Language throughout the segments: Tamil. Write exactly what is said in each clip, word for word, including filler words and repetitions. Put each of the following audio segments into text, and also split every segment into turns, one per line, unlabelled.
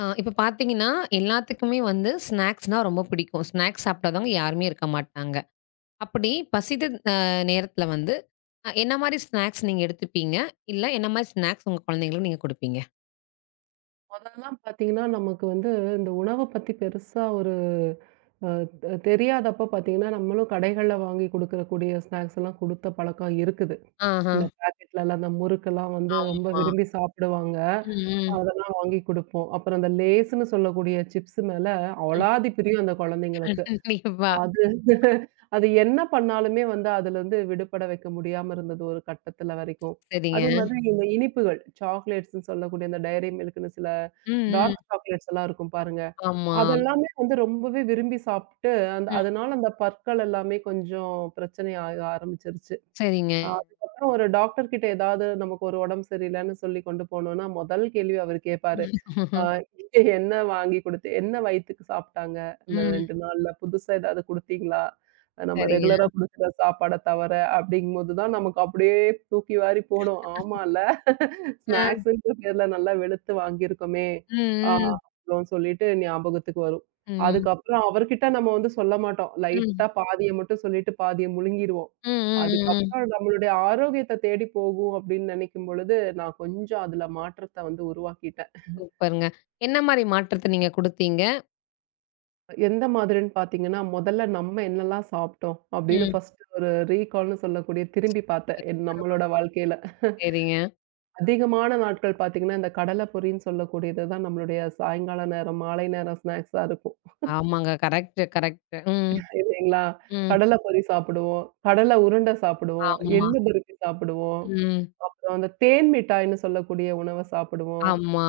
ஆ இப்ப பார்த்தீங்கன்னா, எல்லாத்துக்குமே வந்து ஸ்நாக்ஸ்னா ரொம்ப பிடிக்கும். ஸ்நாக்ஸ் சாப்பிடாதவங்க யாருமே இருக்க மாட்டாங்க. அப்படி பசித்த அ நேரத்தில வந்து, அ என்ன மாரி ஸ்நாக்ஸ் நீங்க எடுத்துப்பீங்க? இல்ல என்ன மாரி ஸ்நாக்ஸ் உங்க குழந்தைங்களுக்கு நீங்க குடுப்பீங்க?
மொதல்லாம் பார்த்தீங்கன்னா, நமக்கு வந்து இந்த உணவ பத்தி பெருசா ஒரு அ த தெரியாதப்ப பார்த்தீங்கன்னா, நம்மளும் கடைகள்ல வாங்கி குடுக்கக்கூடிய ஸ்நாக்ஸ் எல்லாம் குடுத்த பழக்கம் இருக்குது.
ஆஹா.
இந்த பாக்கெட்லலாம் அந்த முறுக்கெல்லாம் வந்து ரொம்ப
ஆமா.
விரும்பி சாப்பிடுவாங்க.
ம், ம்.
அதெல்லாம் வாங்கி குடுப்போம். அப்புறம் அந்த லேஸ்ன்னு சொல்லக்கூடிய சிப்ஸ் மேல
ம்.
அவ்ளாதி பிரியம் அந்த குழந்தைங்களுக்கு.
கண்டிப்பா.
அது அது என்ன பண்ணாலுமே வந்து அதுலருந்து விடுபட வைக்க முடியாம இருந்தது ஒரு கட்டத்துல வரைக்கும். அதே
சரிங்க.
மாதிரி இந்த இனிப்புகள், சாக்லேட்ஸ்ன்னு சொல்லக்கூடிய இந்த டைரி மில்க்ன்னு சில
ம்,
டார்க்
ம்.
சாக்லேட்ஸ் எல்லாம் இருக்கும் பாருங்க.
ஆமா.
அதெல்லாமே வந்து ரொம்பவே விரும்பி சாப்ட்டு, அந்த
ம்.
அதனால அந்த பற்கள் எல்லாமே கொஞ்சம் பிரச்சனை ஆக ஆரம்பிச்சிருச்சு.
சரிங்க.
அ அதுக்கப்புறம் ஒரு டாக்டர் கிட்ட ஏதாவது நமக்கு ஒரு உடம்பு சரியில்லன்னு சொல்லி கொண்டு போனோம்னா, முதல் கேள்வி அவரு கேப்பாரு. ஆ
ம்.
என்ன வாங்கி குடுத்து என்ன வயித்துக்கு சாப்ட்டாங்க? இந்த
ம்,
ரெண்டு நாள்ல புதுசா ஏதாவது குடுத்தீங்களா? நம்ம
சரிங்க.
ரெகுலரா குடுக்குற சாப்பாட தவர அப்டிங்கும்போது தான் நமக்கு அப்டியே தூக்கி வாரி போடும். ஆமால்ல
அ.
ஸ்நாக்ஸ்ன்ற பேர்ல நல்லா வெளுத்து வாங்கியிருக்கோமே! ஆ
ம், ம்.
அப்டின்னு சொல்லிட்டு ஞாபகத்துக்கு வரும்.
ம்.
அதுக்கப்புறம் அவர்கிட்ட நம்ம வந்து சொல்ல மாட்டோம். லைட்டா
ம்.
பாதிய மட்டும் சொல்லிட்டு பாதிய முழுங்கிருவோம்.
ம், ம், ம்,
அதுக்கப்புறம்
ம்.
நம்மளுடைய ஆரோக்கியத்த தேடி போகும் அப்டின்னு நெனைக்கும் பொழுது, நான் கொஞ்சம் அதுல மாற்றத்த வந்து உருவாக்கிட்டேன்.
சூப்பருங்க. என்ன மாரி மாற்றத்த நீங்க குடுத்தீங்க?
எந்த மாதிரின்னு பார்த்தீங்கன்னா, முதல்ல நம்ம என்னலாம் சாப்பிட்டோம் அப்படின்னு
ம்.
ஃபர்ஸ்ட்டு ஒரு ரீகால்ன்னு சொல்லக்கூடிய திரும்பி பார்த்தேன்.
சூப்பர்.
என் நம்மளோட வாழ்க்கையில.
சரிங்க.
அதிகமான நாட்கள் பார்த்தீங்கன்னா, இந்த கடலை பொரின்னு சொல்லக்கூடியது தான் நம்மளுடைய சாயங்கால நேரம், மாலை நேரம் ஸ்நாக்ஸா இருக்கும்.
ஆமாங்க. Correct, correct. ம்,
இல்லைங்களா?
ம்.
கடலை பொரி சாப்பிடுவோம், கடலை உருண்டை சாப்பிடுவோம்,
ஆமா.
எள்ளு பருப்பி சாப்பிடுவோம்,
ம்.
அப்புறம் அந்த தேன் மிட்டாய்ன்னு சொல்லக்கூடிய உணவ சாப்பிடுவோம்.
ஆமா.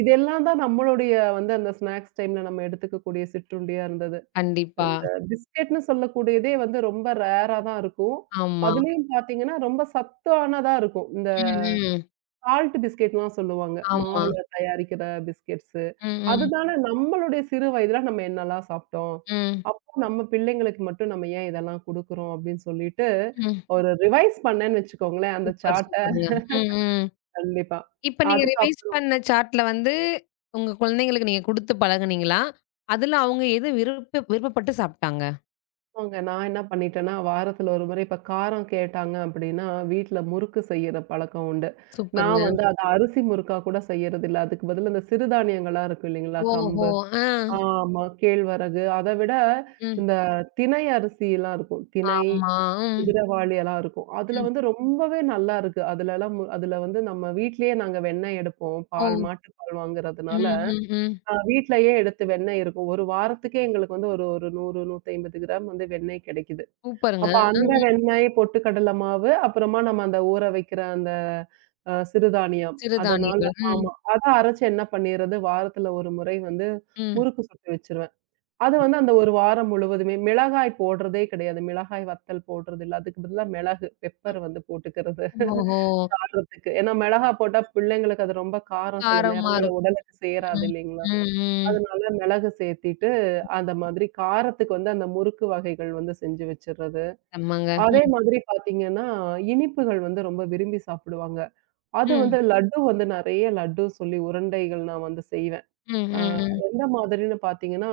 இதெல்லாம் தான் நம்மளுடைய வந்து அந்த ஸ்நாக்ஸ் டைம்ல நம்ம எடுத்துக்கக்கூடிய சிற்றுண்டியா இருந்தது.
கண்டிப்பா.
இந்த பிஸ்கட்ன்னு சொல்லக்கூடியதே வந்து ரொம்ப ரேரா தான் இருக்கும்.
ஆமா.
அதுலயும் பார்த்தீங்கன்னா, ரொம்ப சத்தானதா இருக்கும். இந்த
ம், ம்.
சால்ட் பிஸ்கட்லாம் சொல்லுவாங்க.
ஆமா.
மாவுல தயாரிக்கிற பிஸ்கட்ஸு.
ம், ம்.
அதுதான நம்மளுடைய சிறு வயதில நம்ம என்னலாம் சாப்பிட்டோம்?
ம்,
அப்போ நம்ம பிள்ளைங்களுக்கு மட்டும் நம்ம ஏன் இதெல்லாம் குடுக்குறோம்? அப்படின்னு சொல்லிட்டு,
ம்.
ஒரு ரிவைஸ் பண்ணேன்னு வச்சுக்கோங்களேன், அந்த
சூப்பர்,
சார்ட்ட.
சூப்பருங்க. ம், ம்.
கண்டிப்பா.
இப்ப நீங்க
அதுக்கப்
ரிவைஸ் பண்ண சார்ட்ல வந்து, உங்க குழந்தைங்களுக்கு நீங்க குடுத்து பழகுனீங்களா? அதுல அவங்க எது விருப்ப விருப்பப்பட்டு சாப்ட்டாங்க?
ஆமாங்க. நான் என்ன பண்ணிட்டேன்னா, வாரத்துல ஒரு முறை இப்ப காரம் கேட்டாங்க அப்படின்னா, வீட்ல முறுக்கு செய்யிற பழக்கம் உண்டு. நான்
சூப்பருங்க.
வந்து அத அரிசி முறுக்கா கூட செய்யறதில்ல. அதுக்கு பதிலா இந்த சிறுதானியங்களா இருக்கும் இல்லைங்களா?
ஓஹோ!
கம்பு,
ஆ.
ஆமா, கேழ்வரகு, அத விட
ம்.
இந்த திணை அரிசிலாம் இருக்கும். திணை,
ஆமா. ம்,
குதிரவாளி எல்லாம் இருக்கும். அதுல
ம்.
வந்து ரொம்பவே நல்லா இருக்கு. அதுலலாம் மு அதுல வந்து நம்ம வீட்லயே நாங்க வெண்ணெய் எடுப்போம்.
ஓ!
பால் மாட்டுப்பால்
ம்,
வாங்குறதுனால,
ம், ம்.
அ வீட்லயே எடுத்து வெண்ணெய் இருக்கும். ஒரு வாரத்துக்கே எங்களுக்கு வந்து ஒரு ஒரு நூறு, நூற்று ஐம்பது கிராம் வந்து வெண்ணெய் கிடைக்குது.
சூப்பருங்க.
அப்ப அந்த
ம்.
வெண்ணெய், பொட்டுக்கடல மாவு, அப்புறமா நம்ம அந்த ஊற வைக்கிற அந்த அ சிறுதானியம். அதனால
சிறுதானியங்கள்.
ஆமா. அத அரைச்சு என்ன பண்ணிறது, வாரத்துல ஒரு முறை வந்து
ம்,
முறுக்கு சுட்டு வச்சுருவேன். அது
ம்.
வந்து அந்த ஒரு வாரம் முழுவதுமே மிளகாய் போடுறதே கிடையாது. மிளகாய் வத்தல் போடுறது இல்ல. அதுக்கு பதிலா மிளகு, பெப்பர் வந்து போட்டுக்கிறது
ஓஹோ!
காரத்துக்கு. ஏன்னா மிளகா போட்டா பிள்ளைங்களுக்கு அது ரொம்ப காரம் சில
காரமா
நேரங்கள்ல
இருக்கும்.
உடலுக்கு சேராது
ம்.
இல்லைங்களா?
ம், ம்.
அதனால மிளகு சேர்த்திட்டு, அந்த மாதிரி காரத்துக்கு வந்து அந்த முறுக்கு வகைகள் வந்து செஞ்சு வச்சுறது.
செம்மங்க.
அதே
ம்,
மாதிரி பாத்தீங்கன்னா, இனிப்புகள் வந்து ரொம்ப விரும்பி சாப்பிடுவாங்க. அது வந்து
ம்,
லட்டு வந்து நெறைய லட்டு சொல்லி உருண்டைகள் நான் வந்து செய்வேன்.
ம்,
ஆ
ம், ம்.
எந்த மாதிரின்னு பாத்தீங்கன்னா,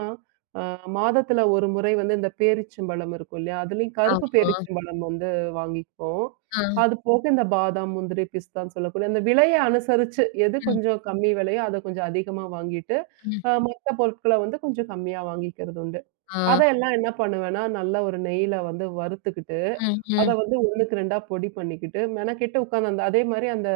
ஆ மாதத்துல ஒரு முறை வந்து இந்த பேரிச்சம்பழம் இருக்கும் இல்லையா? அதுலயும் கருப்பு
ஆமா.
பேரிச்சம்பழம் வந்து வாங்கிக்குவோம்.
ஆ,
அது போக இந்த பாதாம், முந்திரி, பிஸ்தான்னு சொல்லக்கூடிய அந்த விலைய அனுசரிச்சு எது
ம்,
கொஞ்சம் கம்மி விலையோ, அத கொஞ்சம் அதிகமா வாங்கிட்டு,
ம்.
அ மத்த பொருட்கள வந்து கொஞ்சம் கம்மியா வாங்கிக்கிறது உண்டு.
ஆ,
அதெல்லாம் என்ன பண்ணுவேன்னா, நல்லா ஒரு நெய்யில வந்து வறுத்துக்கிட்டு,
ம்,
அத
ம்.
வந்து ஒண்ணுக்கு ரெண்டா பொடி பண்ணிக்கிட்டு, மெனக்கெட்டு உட்காந்து அந்த அதே மாரி அந்த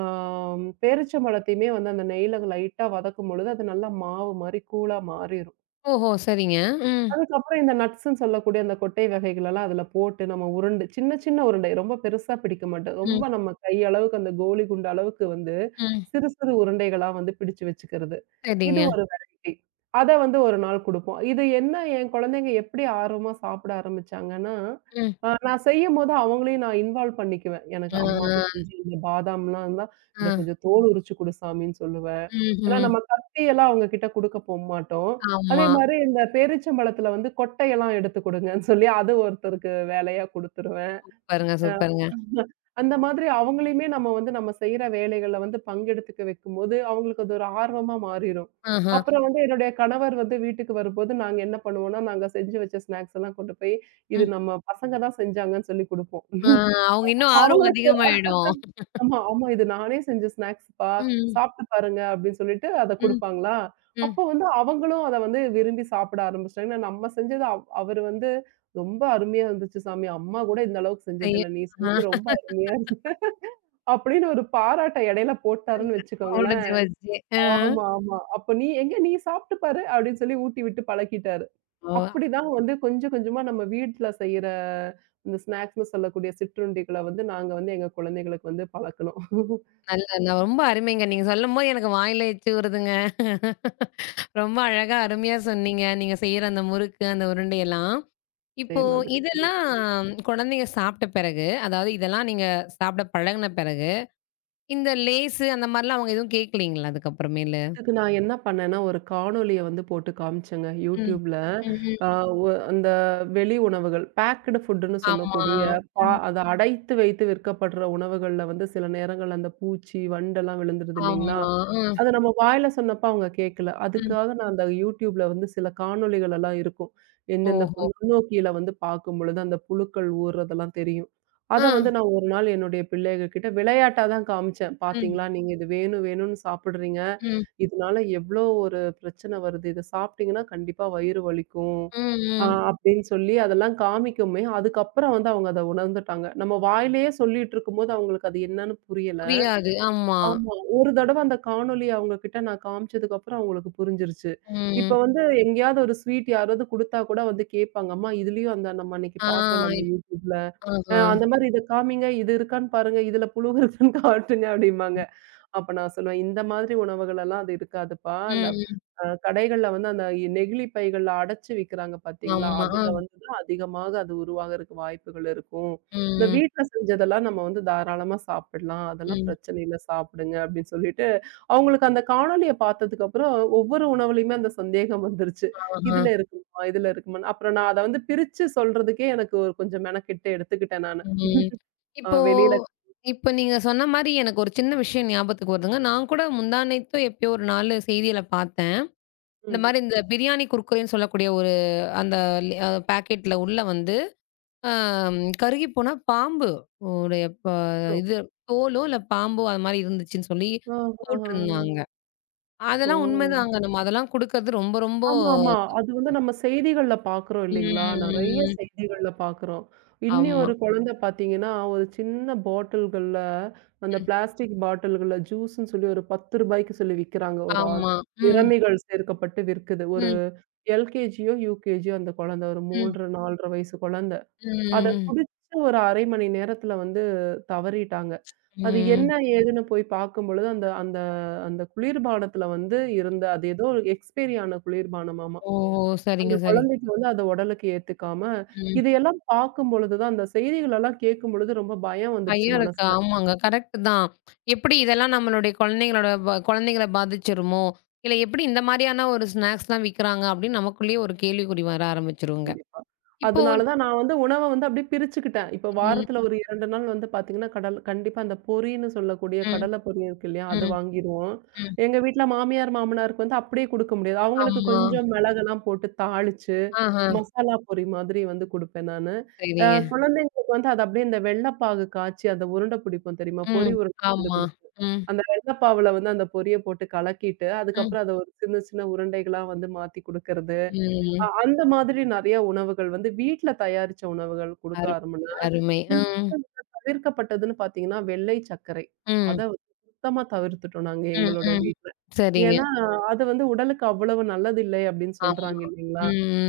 ஆம் பேரிச்சம்பழத்தையுமே வந்து அந்த நெய்யில லைட்டா வதக்கும் பொழுது, அது நல்லா மாவு மாரி கூழா மாறிரும்.
ஓஹோ! சரிங்க. ம்,
அதுக்கப்புறம் இந்த நட்ஸ்ன்னு சொல்லக்கூடிய அந்த கொட்டை வகைகளெல்லாம் அதுல போட்டு நம்ம உருண்டு சின்ன சின்ன உருண்டை, ரொம்ப பெருசா பிடிக்க மாட்டோம். ரொம்ப
ம்,
நம்ம கை அளவுக்கு அந்த கோலி குண்டு அளவுக்கு வந்து
ம்.
சிறு சிறு உருண்டைகளா வந்து பிடிச்சு வச்சுக்கிறது. இது
சரிங்க.
ஒரு வெரைட்டி. அத வந்து ஒரு நாள் குடுப்போம். இது என்ன என் குழந்தைங்க எப்படி ஆர்வமா சாப்பிட ஆரம்பிச்சாங்கன்னா,
ம்.
அ நான் செய்யும்போது அவங்களையும் நான் இன்வால்வ் பண்ணிக்குவேன். எனக்கு
ஆ,
அம்மாவுக்கு
ஆ,
கொஞ்சம் இந்த பாதாம்லாம் இருந்தா, "இத
ஆ.
கொஞ்சம் தோல் உரிச்சு குடு சாமின்னு" சொல்லுவேன். ஏன்னா
ம்ஹ்ம்.
நம்ம கத்தியெல்லாம் அவங்க கிட்ட குடுக்க போமாட்டோம். அதே
ஆமா.
மாரி இந்த பேரீச்சம்பழத்தில வந்து கொட்டையெல்லாம் எடுத்து குடுங்கன்னு சொல்லி, அது ஒருத்தருக்கு வேலையா குடுத்துருவேன்.
சூப்பருங்க,
அ
சூப்பருங்க.
அந்த மாதிரி அவங்களையுமே நம்ம வந்து நம்ம செய்ற வேலைகள்ல வந்து பங்கெடுத்துக்க வைக்கும்போது, அவங்களுக்கு அது ஒரு ஆர்வமா மாறிரும்.
ஆஹ.
அப்புறம் வந்து என்னுடைய கணவர் வந்து வீட்டுக்கு வரும்போது, நாங்க என்ன பண்ணுவோம்னா, நாங்க செஞ்சு வச்ச ஸ்நாக்ஸ் எல்லாம் கொண்டு போய், இது
ம்.
நம்ம பசங்க தான் செஞ்சாங்கன்னு சொல்லி குடுப்போம்.
ஆ அவங்க இன்னும் ஆர்வம்
அவங்களுக்கு
அதிகமாயிடும்.
ஆமா, ஆமா. இது நானே செஞ்ச ஸ்நாக்ஸ்ப்பா.
ம்,
சாப்பிட்டு பாருங்க அப்படின்னு சொல்லிட்டு அத
ம்,
குடுப்பாங்களா,
ம்.
அப்போ வந்து அவங்களும் அத வந்து விரும்பி சாப்பிட ஆரம்பிச்சுட்டாங்க. ஏன்னா நம்ம செஞ்சது அவ் அவரு வந்து "ரொம்ப அருமையா இருந்துச்சு சாமி. அம்மா கூட இந்த அளவுக்கு
செய்ய
செஞ்சதில்ல. நீ செஞ்சது
ஆஹ.
ரொம்ப அருமையா இருந்துச்சு" அப்படின்னு ஒரு பாராட்ட இடையில போட்டாருன்னு
அவங்களோட ஜி
வச்சுக்கோங்களேன்.
வச்சு. ஆ.
ஆமா, ஆமா. அப்ப "நீ எங்க நீ சாப்பிட்டு பாரு" அப்படின்னு சொல்லி ஊட்டி விட்டு பழக்கிட்டாரு.
ஓ!
அப்படிதான் வந்து கொஞ்சம் கொஞ்சமா நம்ம வீட்ல செய்ற இந்த ஸ்நாக்ஸ்ன்னு சொல்லக்கூடிய சிற்றுண்டிகள வந்து நாங்க வந்து எங்க குழந்தைகளுக்கு வந்து பழக்குனோம்.
நல்ல நான் ரொம்ப அருமைங்க. நீங்க சொல்லும்போது எனக்கு வாயில எச்சி ஊறுதுங்க. ரொம்ப அழகா, அருமையா சொன்னீங்க. நீங்க செய்ற அந்த முறுக்கு, அந்த உருண்டையெல்லாம்.
அதே
இப்போ
மாதிரி. ம்.
இதெல்லாம் குழந்தைங்க சாப்பிட்ட பிறகு, அதாவது இதெல்லாம் நீங்க சாப்பிட பழகுன பிறகு, இந்த லேஸு அந்த மாரிலாம் அவங்க எதுவும் கேட்கலீங்களா அதுக்கப்புறமேலு?
அதுக்கு நான் என்ன பண்ணேன்னா, ஒரு காணொளிய வந்து போட்டு காமிச்சேங்க
ம்.
YouTubeல.
ம்ஹ்ம்.
ஆ ஒ அந்த வெளி உணவுகள், பேக்டு ஃபுட்டுன்னு
ஆமா.
சொல்லக்கூடிய பா
ம்.
அத அடைத்து வைத்து விற்கப்படுற உணவுகள்ல வந்து சில நேரங்கள்ல அந்த பூச்சி, வண்டெல்லாம் விழுந்துருது இல்லைங்களா?
ஆமா. ம்.
அத நம்ம வாயில சொன்னப்ப அவங்க கேட்கல.
ம்.
அதுக்காக நான் அந்த YouTubeல வந்து சில காணொளிகள் எல்லாம் இருக்கும். எந்தெந்த பு
ஓஹோ!
நுண்ணோக்கியில வந்து பார்க்கும்பொழுது, அந்த புழுக்கள் ஊர்றதெல்லாம் தெரியும்.
ஆ.
அத வந்து நான் ஒரு நாள் என்னுடைய பிள்ளைககிட்ட விளையாட்டா தான் காமிச்சேன்.
ம்.
"பார்த்தீங்களா, நீங்க இது வேணும் வேணும்னு சாப்பிடுறீங்க.
ம்.
இதனால எவ்ளோ ஒரு பிரச்சனை வருது. இத சாப்பிட்டீங்கன்னா கண்டிப்பா வயிறு வலிக்கும்."
ம்.
ஆ
ம்.
அப்படின்னு சொல்லி அதெல்லாம் காமிக்கவுமே, அதுக்கப்புறம் வந்து அவங்க அத உணர்ந்துட்டாங்க. நம்ம வாயிலேயே சொல்லிட்டு இருக்கும்போது அவங்களுக்கு அது என்னன்னு புரியல.
புரியாது. ஆமா.
ஆமா. ஒரு தடவ அந்த காணொளிய அவங்க கிட்ட நான் காமிச்சதுக்கு அப்புறம் அவங்களுக்கு புரிஞ்சிருச்சு. இப்ப
ம்.
வந்து எங்கேயாவது ஒரு ஸ்வீட் யாராவது குடுத்தா கூட வந்து கேட்பாங்க. அம்மா இதுலயும் அந்த நம்ம அன்னைக்கு
ஆ.
பார்த்தோம்ல அந்த
இப்
YouTubeல. அ
ஆஹா.
அந்த மாரி இத காமிங்க. இது இருக்கான்னு பாருங்க. இதுல புழு இருக்கான்னு காட்டுங்க அப்டிம்பாங்க. அப்ப நான் சொல்லுவேன், "இந்த மாதிரி உணவுகள் எல்லாம் அது இருக்காதுப்பா. அந்த
ம்.
அ கடைகள்ல வந்து அந்த நெகிழி பைகள்ல அடைச்சு விக்கிறாங்க பார்த்தீங்களா?
ஆமா. ஆ.
அதுல வந்து தான் அதிகமாக அது உருவாகறக்கு வாய்ப்புகள் இருக்கும். இந்த
ம்.
வீட்ல செஞ்சதெல்லாம் நம்ம வந்து தாராளமா சாப்பிடலாம். அதெல்லாம்
ம்.
பிரச்சனை இல்ல. சாப்பிடுங்க." அப்படின்னு சொல்லிட்டு, அவங்களுக்கு அந்த காணொளிய பார்த்ததுக்கப்புறம் ஒவ்வொரு உணவுலயுமே அந்த சந்தேகம் வந்துருச்சு.
ஆஹா.
இதுல இருக்குமா? இதுல இருக்குமான்னு. அப்புறம் நான் அத வந்து பிரிச்சு சொல்றதுக்கே எனக்கு ஒரு கொஞ்சம் மெனக்கெட்டு எடுத்துக்கிட்டேன் நானு.
ம்.
அ
இப்போ
வெளியில
இப்போ நீங்க சொன்ன மாரி எனக்கு ஒரு சின்ன விஷயம் ஞாபகத்துக்கு வருதுங்க. நான் கூட முந்தா நேத்தோ எப்பயோ ஒரு நாளு செய்தியில பார்த்தேன். இந்த
ம்.
மாரி இந்த பிரியாணி குர்குரேன்னு சொல்லக்கூடிய ஒரு அந்த லி அ பாக்கெட்ல உள்ள வந்து அம் கருகி போன பாம்பு உடைய ப
ம்.
இது தோலோ இல்ல பாம்போ அது மாரி இருந்துச்சுன்னு சொல்லி
ஓ! ஆஹஹ.
போட்டிருந்தாங்க.
ஓ!
அதெல்லாம் உண்மைதாங்க. நம்ம அதெல்லாம் குடுக்கறது ரொம்ப ரொம்ப
ஆமாமா. அது வந்து நம்ம செய்திகள்ல பார்க்குறோம் இல்லைங்களா? நெறைய
ம்.
செய்திகள்ல பார்க்குறோம். இன்னி
ஆமா.
ஒரு குழந்தை பார்த்தீங்கன்னா, ஒரு சின்ன பாட்டில்கள்ல அந்த
ம்.
பிளாஸ்டிக் பாட்டில்கள்ல ஜூஸ்ன்னு சொல்லி ஒரு பத்து ரூபாய்க்கு சொல்லி விக்கிறாங்க. ஒரு ஆ
ஆமா. ம்.
நிறமிகள் சேர்க்கப்பட்டு விற்குது. ஒரு
ம்.
எல்கேஜியோ, யூகேஜியோ அந்த குழந்தை. ஒரு
ம்.
மூன்று, நாலு அரை வயசு குழந்தை. அத
ம்.
குடிச்சு ஒரு அரை மணி நேரத்துல வந்து தவறிட்டாங்க. அது என்ன
ம்.
ஏதுன்னு போய் பார்க்கும் பொழுது அந்த அந்த அந்த குளிர்பானத்துல வந்து இருந்த அது ஏதோ எக்ஸ்பைரி ஆன குளிர்பானமாம்.
ஓ!
அந்த
சரிங்க, சரி.
குழந்தைக்கு வந்து அது உடலுக்கு ஏத்துக்காம,
ம்.
இதையெல்லாம் பார்க்கும் பொழுது தான் அந்த செய்திகள் எல்லாம் கேட்கும் பொழுது ரொம்ப பயம் வந்துருச்சு
பயம் இருக்கு.
மனசுல.
ஆமாங்க. கரெக்ட் தான். எப்படி இதெல்லாம் நம்மளுடைய குழந்தைங்களோட ப குழந்தைங்கள பாதிச்சிருமோ? இல்ல எப்படி இந்த மாரியான ஒரு ஸ்நாக்ஸ்லாம் விக்கிறாங்க அப்படின்னு நமக்குள்ளேயே ஒரு கேள்விக்குறி வர ஆரம்பிச்சுருங்க.
கண்டிப்பா.
இப்போ
அதனால தான் நான் வந்து உணவ வந்து அப்படியே பிரிச்சுக்கிட்டேன். இப்ப
ம்,
வாரத்துல ஒரு இரண்டு நாள் வந்து பார்த்தீங்கன்னா, கடல் கண்டிப்பா அந்த பொரின்னு சொல்லக்கூடிய
ம்,
கடல பொரி இருக்கு இல்லையா? அது
ம்,
வாங்கிருவோம்.
ம்.
எங்க வீட்ல மாமியார், மாமனாருக்கு வந்து அப்படியே குடுக்க முடியாது. அவங்களுக்கு
ஆமா.
கொஞ்சம் மிளகெல்லாம் போட்டு தாளிச்சு,
ஆஹா.
மசாலா பொரி மாதிரி வந்து குடுப்பேன் நானு. அ
சரிங்க.
குழந்தைங்களுக்கு வந்து அது அப்படியே இந்த வெள்ளப்பாகு காய்ச்சி அந்த உருண்டை பிடிப்போம் தெரியுமா?
ம்.
பொரி உருண்டை வந்து
ஆமா.
குடுப்போம்.
ம்,
அந்த வெள்ளப்பாவுல வந்து அந்த பொரிய போட்டு கலக்கிட்டு,
ம்,
அதுக்கப்புறம் அத ஒரு சின்ன சின்ன உருண்டைகளா வந்து மாத்தி குடுக்கறது. அ
ம்.
அந்த மாதிரி நெறைய உணவுகள் வந்து வீட்ல தயாரிச்ச உணவுகள் குடுக்க
அருமை,
ஆரம்பிச்சேன்.
அருமை. ம்,
தவிர்க்கப்பட்டதுன்னு பார்த்தீங்கன்னா, வெள்ளை சர்க்கரை. அத
ம்,
வந்து சுத்தமா தவிர்த்துட்டோம் நாங்க
ம்,
எங்களோட
ம்.
வீட்ல.
சரிங்க.
ஏன்னா, அது வந்து உடலுக்கு அவ்வளவு நல்லதில்லை அப்படின்னு
ஆமா.
சொல்றாங்க இல்லைங்களா?
ம்,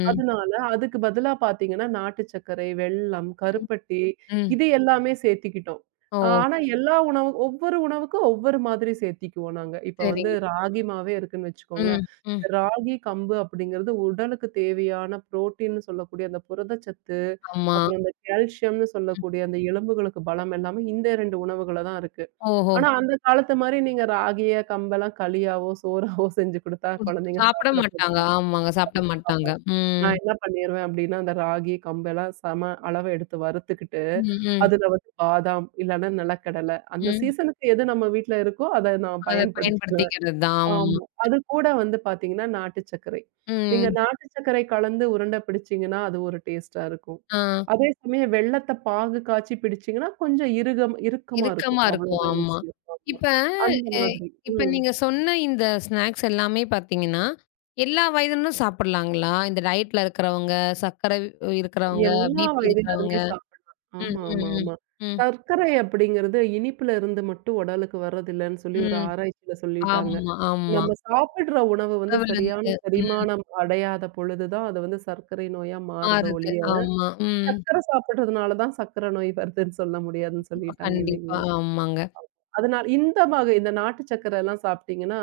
ம்.
அதனால அதுக்கு பதிலா பார்த்தீங்கன்னா, நாட்டு சர்க்கரை, வெல்லம்,
ம்,
கருப்பட்டி
ம்.
இது எல்லாமே சேர்த்துக்கிட்டோம்.
ஓ!
அ ஆனா எல்லா உணவு ஒவ்வொரு உணவுக்கும் ஒவ்வொரு மாதிரி சேர்த்திக்குவோம் நாங்க. இப்ப வந்து
சரிங்க.
ராகி மாவே இருக்குன்னு வச்சுக்கோங்களேன்.
ம். ம்.
ராகி, கம்பு அப்படிங்கிறது உடலுக்கு தேவையான புரோட்டீன்னு சொல்லக்கூடிய அந்த புரதச்சத்து
ஆமா.
அப்புறம் இந்த கால்சியம்னு சொல்லக்கூடிய அந்த எலும்புகளுக்கு பலம் எல்லாமே இந்த இரண்டு உணவுகள்ல தான் இருக்கு.
ஓஹோ!
ஆனா அந்த காலத்து மாரி நீங்க ராகிய, கம்பெல்லாம் களியாவோ, சோறாவோ செஞ்சு குடுத்தா
குடு
குழந்தைங்க
சாப்பிட
சாப்பிட
மாட்டாங்க.
போறாங்க.
ஆமாங்க. சாப்பிட
கண்டிப்பா.
மாட்டாங்க. ம்.
நான் என்ன பண்ணிருவேன் அப்டின்னா, அந்த ராகி, கம்பெல்லாம் சம அளவு எடுத்து வறுத்துக்கிட்டு,
ம், ம்,
அதுல வந்து பாதாம் இல்லன்னா நிலக்கடல அந்த
ம்.
சீசனுக்கு எது நம்ம வீட்ல இருக்கோ, அத நான்
அத
பயன்படுத்தி
பயன்படுத்திக்கிறது தான். ஆமா.
ஆமா. அது கூட வந்து பாத்தீங்கன்னா, நாட்டு சர்க்கரை. நீங்க
ம்.
நாட்டு சர்க்கரை கலந்து உருண்ட பிடிச்சீங்கன்னா, அது ஒரு டேஸ்ட்டா இருக்கும்.
ஆ.
அதே சமயம் வெல்லத்த பாகு காய்ச்சி பிடிச்சீங்கன்னா, கொஞ்சம் இறுகம் இறுக்கமா இருக்கும்.
இறுக்கமா இருக்கும்.
அவ்வளோதான்
ஆமா.
விஷயம். ஆமா.
இப்ப
அந்த
எ
மாதிரி.
இப்ப
ம்.
நீங்க சொன்ன இந்த ஸ்நாக்ஸ் எல்லாமே பார்த்தீங்கன்னா, எல்லா வயதினரும் சாப்பிடலாங்களா? இந்த டயட்ல இருக்கிறவங்க, சர்க்கரை இருக்கிறவங்க,
எல்லா
பிபி இருக்கிறவங்க.
வயதினருமே சாப்பிடலாம்.
ம்,
ஆமா,
ம்,
ஆமா,
ம்.
ஆமா.
ம்,
சர்க்கரை அப்படிங்கிறது இனிப்புல இருந்து மட்டும் உடலுக்கு வர்றதில்லன்னு சொல்லி ஒரு
ம்.
ஆராய்ச்சியில சொல்லிட்டாங்க.
ஆமா, ஆமா.
நம்ம சாப்பிடுற உணவு வந்து சரியான
அதுலருந்து ம்
செரிமானம் அடையாத பொழுது தான் அது வந்து சர்க்கரை நோயா மாறுதே
மாறுது.
ஒழிய
ஆமா. ம்.
சர்க்கரை சாப்பிடுறதுனால தான் சர்க்கரை நோய் வருதுன்னு சொல்ல முடியாதுன்னு சொல்லிட்டாங்க
கண்டிப்பா.
இல்லைங்களா?
ஆமாங்க.
அதனால இந்த வகை இந்த நாட்டு சர்க்கரை எல்லாம் சாப்பிட்டீங்கன்னா,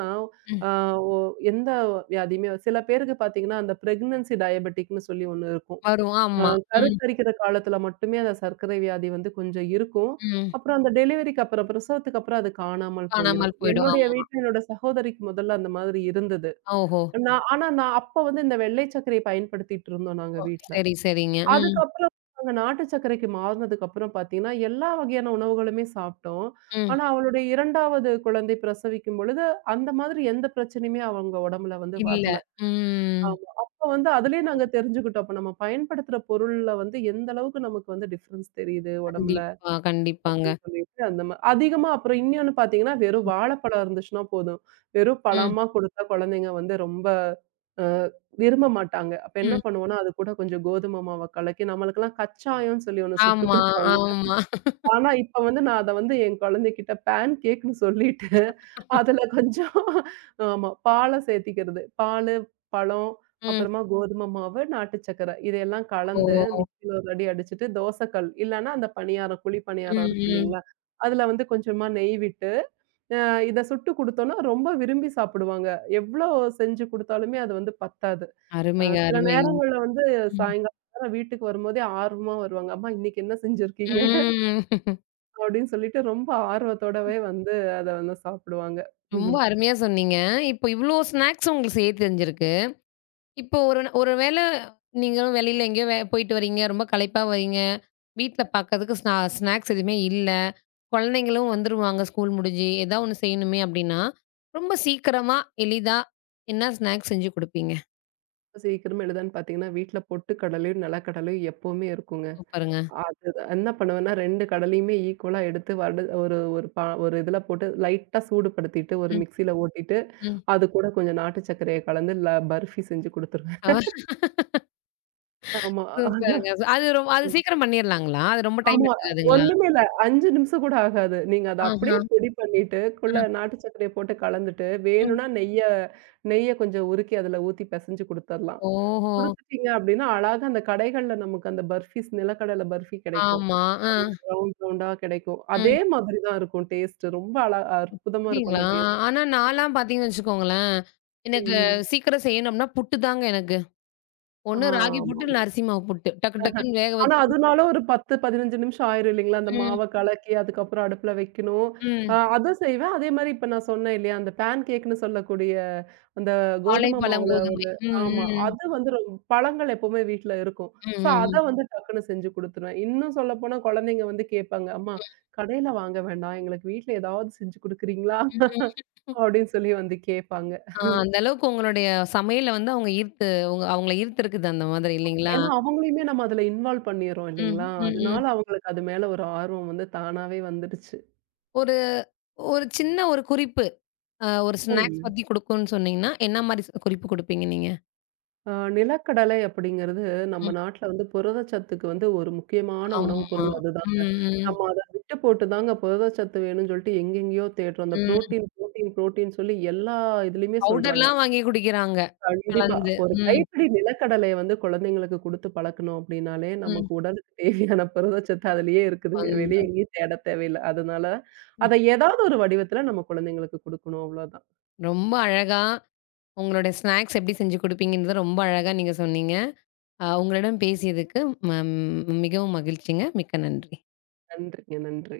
ம்.
ஆ ஒ எந்த வியாதியுமே வ- சில பேருக்கு பார்த்தீங்கன்னா, அந்த பிரெக்னன்சி டயபெட்டிக்ன்னு சொல்லி ஒண்ணு இருக்கும்.
வரும்.
அ
ஆமா. ம்,
கருத்தரிக்கிற காலத்துல மட்டுமே அந்த சர்க்கரை வியாதி வந்து கொஞ்சம் இருக்கும்.
ம்.
அப்புறம் அந்த டெலிவரிக்கு அப்புறம், பிரசவத்துக்கு அப்புறம் அது காணாமல் போயிரும்.
காணாமல் போயிடும்.
என்னுடைய
ஆமா.
வீட்ல என்னோட சகோதரிக்கு முதல்ல அந்த மாதிரி இருந்தது.
ஓஹோ!
நான் ஆனா நான் அப்ப வந்து இந்த வெள்ளை சர்க்கரைய பயன்படுத்திட்டு இருந்தோம் நாங்க
ஓ!
வீட்ல.
சரி, சரிங்க. ம்,
அதுக்கப்புறம் நாங்க நாட்டு சர்க்கரைக்கு மாறுனதுக்கப்புறம் பார்த்தீங்கன்னா, எல்லா வகையான உணவுகளுமே சாப்பிட்டோம்.
ம்.
ஆனா, அவளுடைய இரண்டாவது குழந்தை பிரசவிக்கும் பொழுது, அந்த மாதிரி எந்த பிரச்சனையுமே அவங்க உடம்புல வந்து
இல்ல.
வரல.
ம்.
ஆமா. அப்ப வந்து அதிலயே நாங்க
சூப்பர்.
தெரிஞ்சுக்கிட்டோம். அப்ப நம்ம பயன்படுத்துற பொருள்ல வந்து எந்த அளவுக்கு நமக்கு வந்து டிஃபரன்ஸ் தெரியுது உடம்புல.
கண்டிப்பா,
அப்படின்னு
கண்டிப்பாங்க.
சொல்லிட்டு அந்த மா அதிகமா அப்புறம் இன்னொன்னு பார்த்தீங்கன்னா, வெறும்
ம்,
வாழைப்பழம் இருந்துச்சுன்னா போதும். வெறும்
ம்,
பழமா குடுத்தா குழந்தைங்க வந்து ரொம்ப அ விரும்ப மாட்டாங்க. அப்ப என்ன
ம்.
பண்ணுவோம்னா, அது கூட கொஞ்சம் கோதுமை மாவ கலக்கி நம்மளுக்கெல்லாம் கச்சாயம்ன்னு சொல்லி ஒண்ணு சுட்டு
ஆமா,
குடுப்பாங்க.
ஆமா.
ஆனா, இப்ப வந்து நான் அத வந்து என் குழந்தைகிட்ட பேன் கேக்ன்னு சொல்லிட்டு, அதுல கொஞ்சம் ஆமா பால சேர்த்திக்கிறது. பாலு, பழம்,
ம்.
அப்புறமா கோதுமை மாவு, நாட்டு சர்க்கரை இதையெல்லாம் கலந்து
ஓ!
மிக்ஸில ஒரு அடி அடிச்சுட்டு, தோசை கல் இல்லன்னா அந்த பணியாரம், குழி
ம்,
பணியாரம் இருக்கு
ம்.
இல்லைங்களா? அதுல வந்து கொஞ்சமா நெய் விட்டு, அ இத சுட்டு குடுத்தோம்னா ரொம்ப விரும்பி சாப்பிடுவாங்க. எவ்ளோ செஞ்சு குடுத்தாலுமே அது வந்து பத்தாது. அ
அருமைங்க,
சில
அருமைங்க.
நேரங்கள்ல வந்து
ம்.
சாயங்காலம் வீட்டுக்கு வரும்போதே ஆர்வமா வருவாங்க. "அம்மா இன்னைக்கு என்ன செஞ்சிருக்கீங்க?"
ம்.
அப்படின்னு சொல்லிட்டு ரொம்ப ஆர்வத்தோடவே வந்து அத வந்து சாப்பிடுவாங்க.
ரொம்ப அருமையா சொன்னீங்க. இப்போ இவ்ளோ ஸ்நாக்ஸ் உங்களுக்கு செய்ய தெரிஞ்சிருக்கு. இப்போ ஒரு ந ஒரு வேள நீங்களும் வெளியில எங்கேயோ வே போயிட்டு வரீங்க, ரொம்ப களைப்பா வரீங்க. வீட்ல பாக்கறதுக்கு ஸ்நா ஸ்நாக்ஸ் எதுவுமே இல்ல. குழந்தைங்களும் வந்துருவாங்க ஸ்கூல் முடிஞ்சு. ஏதா ஒண்ணு செய்யணுமே அப்படின்னா, ரொம்ப சீக்கிரமா, எளிதா என்ன ஸ்நாக்ஸ் செஞ்சு குடுப்பீங்க?
சீக்கிரமா எழுதான்னு பார்த்தீங்கன்னா, வீட்ல பொட்டு கடலையும், நிலக்கடலையும் எப்பவுமே இருக்குங்க.
சூப்பருங்க.
அது என்ன பண்ணுவேன்னா ரெண்டு கடலையுமே ஈக்குவலா எடுத்து வடு ஒரு ஒரு பா ஒரு இதுல போட்டு லைட்டா சூடுபடுத்திட்டு, ஒரு
ம்,
மிக்ஸியில ஓட்டிட்டு,
ம்.
அது கூட கொஞ்சம் நாட்டு சர்க்கரைய கலந்து ல பர்ஃபி செஞ்சு குடுத்துருவேன்.
ஆ
ஆமா.
சூப்பருங்க. அது ரொம் அது சீக்கிரம் பண்ணிரலாங்களா? அது ரொம்ப டைம்
ஆமா.
எடுத்துக்காதுங்களா?
ஒண்ணுமே இல்ல. அஞ்சு நிமிஷம் கூட ஆகாது. நீங்க அத அப்படியே
ஆஹா.
பொடி பண்ணிட்டு, குள்ள
ஆ.
நாட்டு சர்க்கரைய போட்டு கலந்துட்டு,
ம்.
வேணும்னா நெய்ய நெய்ய கொஞ்சம் உருக்கி அதுல ஊத்தி பெசஞ்சு குடுத்தரலாம்.
ஓஹோ!
குடுத்துட்டீங்க அப்டின்னா, அழகா அந்த கடைகள்ல நமக்கு அந்த பர்ஃபீஸ் நிலக்கடல பர்ஃபி கிடைக்கும்.
ஆமா. ஆ.
அது ரவுண்ட் ரவுண்டா கிடைக்கும்.
ம்.
அதே மாதிரி தான் இருக்கும் டேஸ்ட்டு. ரொம்ப அழ அற்புதமா இருக்கும்
அப்படிங்களா?
அந்த டேஸ்ட்.
ஆனா நான்லாம் பாத்தீங்கன்னு வச்சுக்கோங்களேன், எனக்கு
ம்ஹ்ம்.
சீக்கிரம் செய்யணும்னா புட்டு தாங்க எனக்கு. ஒண்ணு ராகி
ஆமா.
புட்டு, இல்ல அரிசி மாவு புட்டு. டக்கு டக்குன்னு வேக
ஆனா
வச்சு
அதுனால ஒரு பத்து, பதினஞ்சு நிமிஷம் ஆயிரும் இல்லைங்களா? அந்த
ம்,
மாவ கலக்கி, அதுக்கப்புறம் அடுப்புல வைக்கணும். அ
ம்.
அத செய்வேன். அதே மாரி இப்ப நான் சொன்னேன் இல்லையா? அந்த பேன் கேக்குன்னு சொல்லக்கூடிய அந்த கோதுமை
வாழைப்பழம்,
மாவுல
கோதுமை.
ஒரு
ம்,
ஆமா.
ம்.
அது வந்து ரொம் பழங்கள் எப்பவுமே வீட்ல இருக்கும். ஸோ அத
ம்,
வந்து டக்குனு செஞ்சு குடுத்துருவேன். இன்னும் சொல்லப்போனா குழந்தைங்க வந்து கேட்பாங்க. "அம்மா கடையில வாங்க வேண்டாம். எங்களுக்கு வீட்ல ஏதாவது செஞ்சு குடுக்குறீங்களா?"
ம், ம்.
அப்படின்னு சொல்லி வந்து கேட்பாங்க.
ஆ அந்த அளவுக்கு உங்களுடைய சமையல வந்து அவங்க ஈர்த்து உங்க அவங்கள ஈர்த்திருக்குது அந்த மாதிரி இல்லைங்களா?
ஏன்னா அவங்களையுமே நம்ம அதுல இன்வால்வ் பண்ணிர்றோம்
ம்,
இல்லைங்களா?
ம்,
அதனால
ம்.
அவங்களுக்கு அது மேல ஒரு ஆர்வம் வந்து தானாவே வந்துடுச்சு.
ஒரு ஒரு சின்ன ஒரு குறிப்பு, அ ஒரு ஸ்நாக்ஸ்
சொல்லுங்க.
பத்தி குடுக்கும்ன்னு சொன்னீங்கன்னா, என்ன மாரி ஸ் குறிப்பு குடுப்பீங்க நீங்க?
ஆ, நிலக்கடலை அப்படிங்கிறது நம்ம
ம்.
நாட்டுல வந்து புரதச்சத்துக்கு வந்து ஒரு முக்கியமான
ஆமா.
உணவுப் பொருள்
ம்,
அதுதாங்க.
ம்,
நம்ம அத விட்டு போட்டு தாங்க புரதச்சத்து வேணும்னு சொல்லிட்டு எங்கெங்கேயோ தேடுறோம். அந்த
ம்.
புரோட்டீன், புரோட்டீன், புரோட்டீன் சொல்லி எல்லா இதுலயுமே சொல்றாங்க.
பவுடர்லாம் வாங்கி குடிக்கிறாங்க.
கண்டிப்பா.
கலந்து.
ஒரு
ம்,
கைப்பிடி நிலக்கடலைய வந்து குழந்தைங்களுக்கு குடுத்து பழக்கணும் அப்படின்னாலே,
ம்.
நமக்கு உடலுக்கு தேவையான புரதச்சத்து அதிலயே இருக்குதுங்க. வெளிய
பந்தம்.
எங்கேயும் தேடத் தேவையில்ல. அதனால
ம்.
அத ஏதாவது ஒரு வடிவத்துல நம்ம குழந்தைங்களுக்கு குடுக்கணும் அவ்வளோதான்.
ரொம்ப அழகா உங்களுடைய ஸ்நாக்ஸ் எப்படி செஞ்சு குடுப்பீங்கன்றத ரொம்ப அழகா நீங்க சொன்னீங்க. அ உங்களிடம் பேசியதுக்கு ம மிகவும் மகிழ்ச்சிங்க. மிக்க நன்றி.
நன்றிங்க, நன்றி.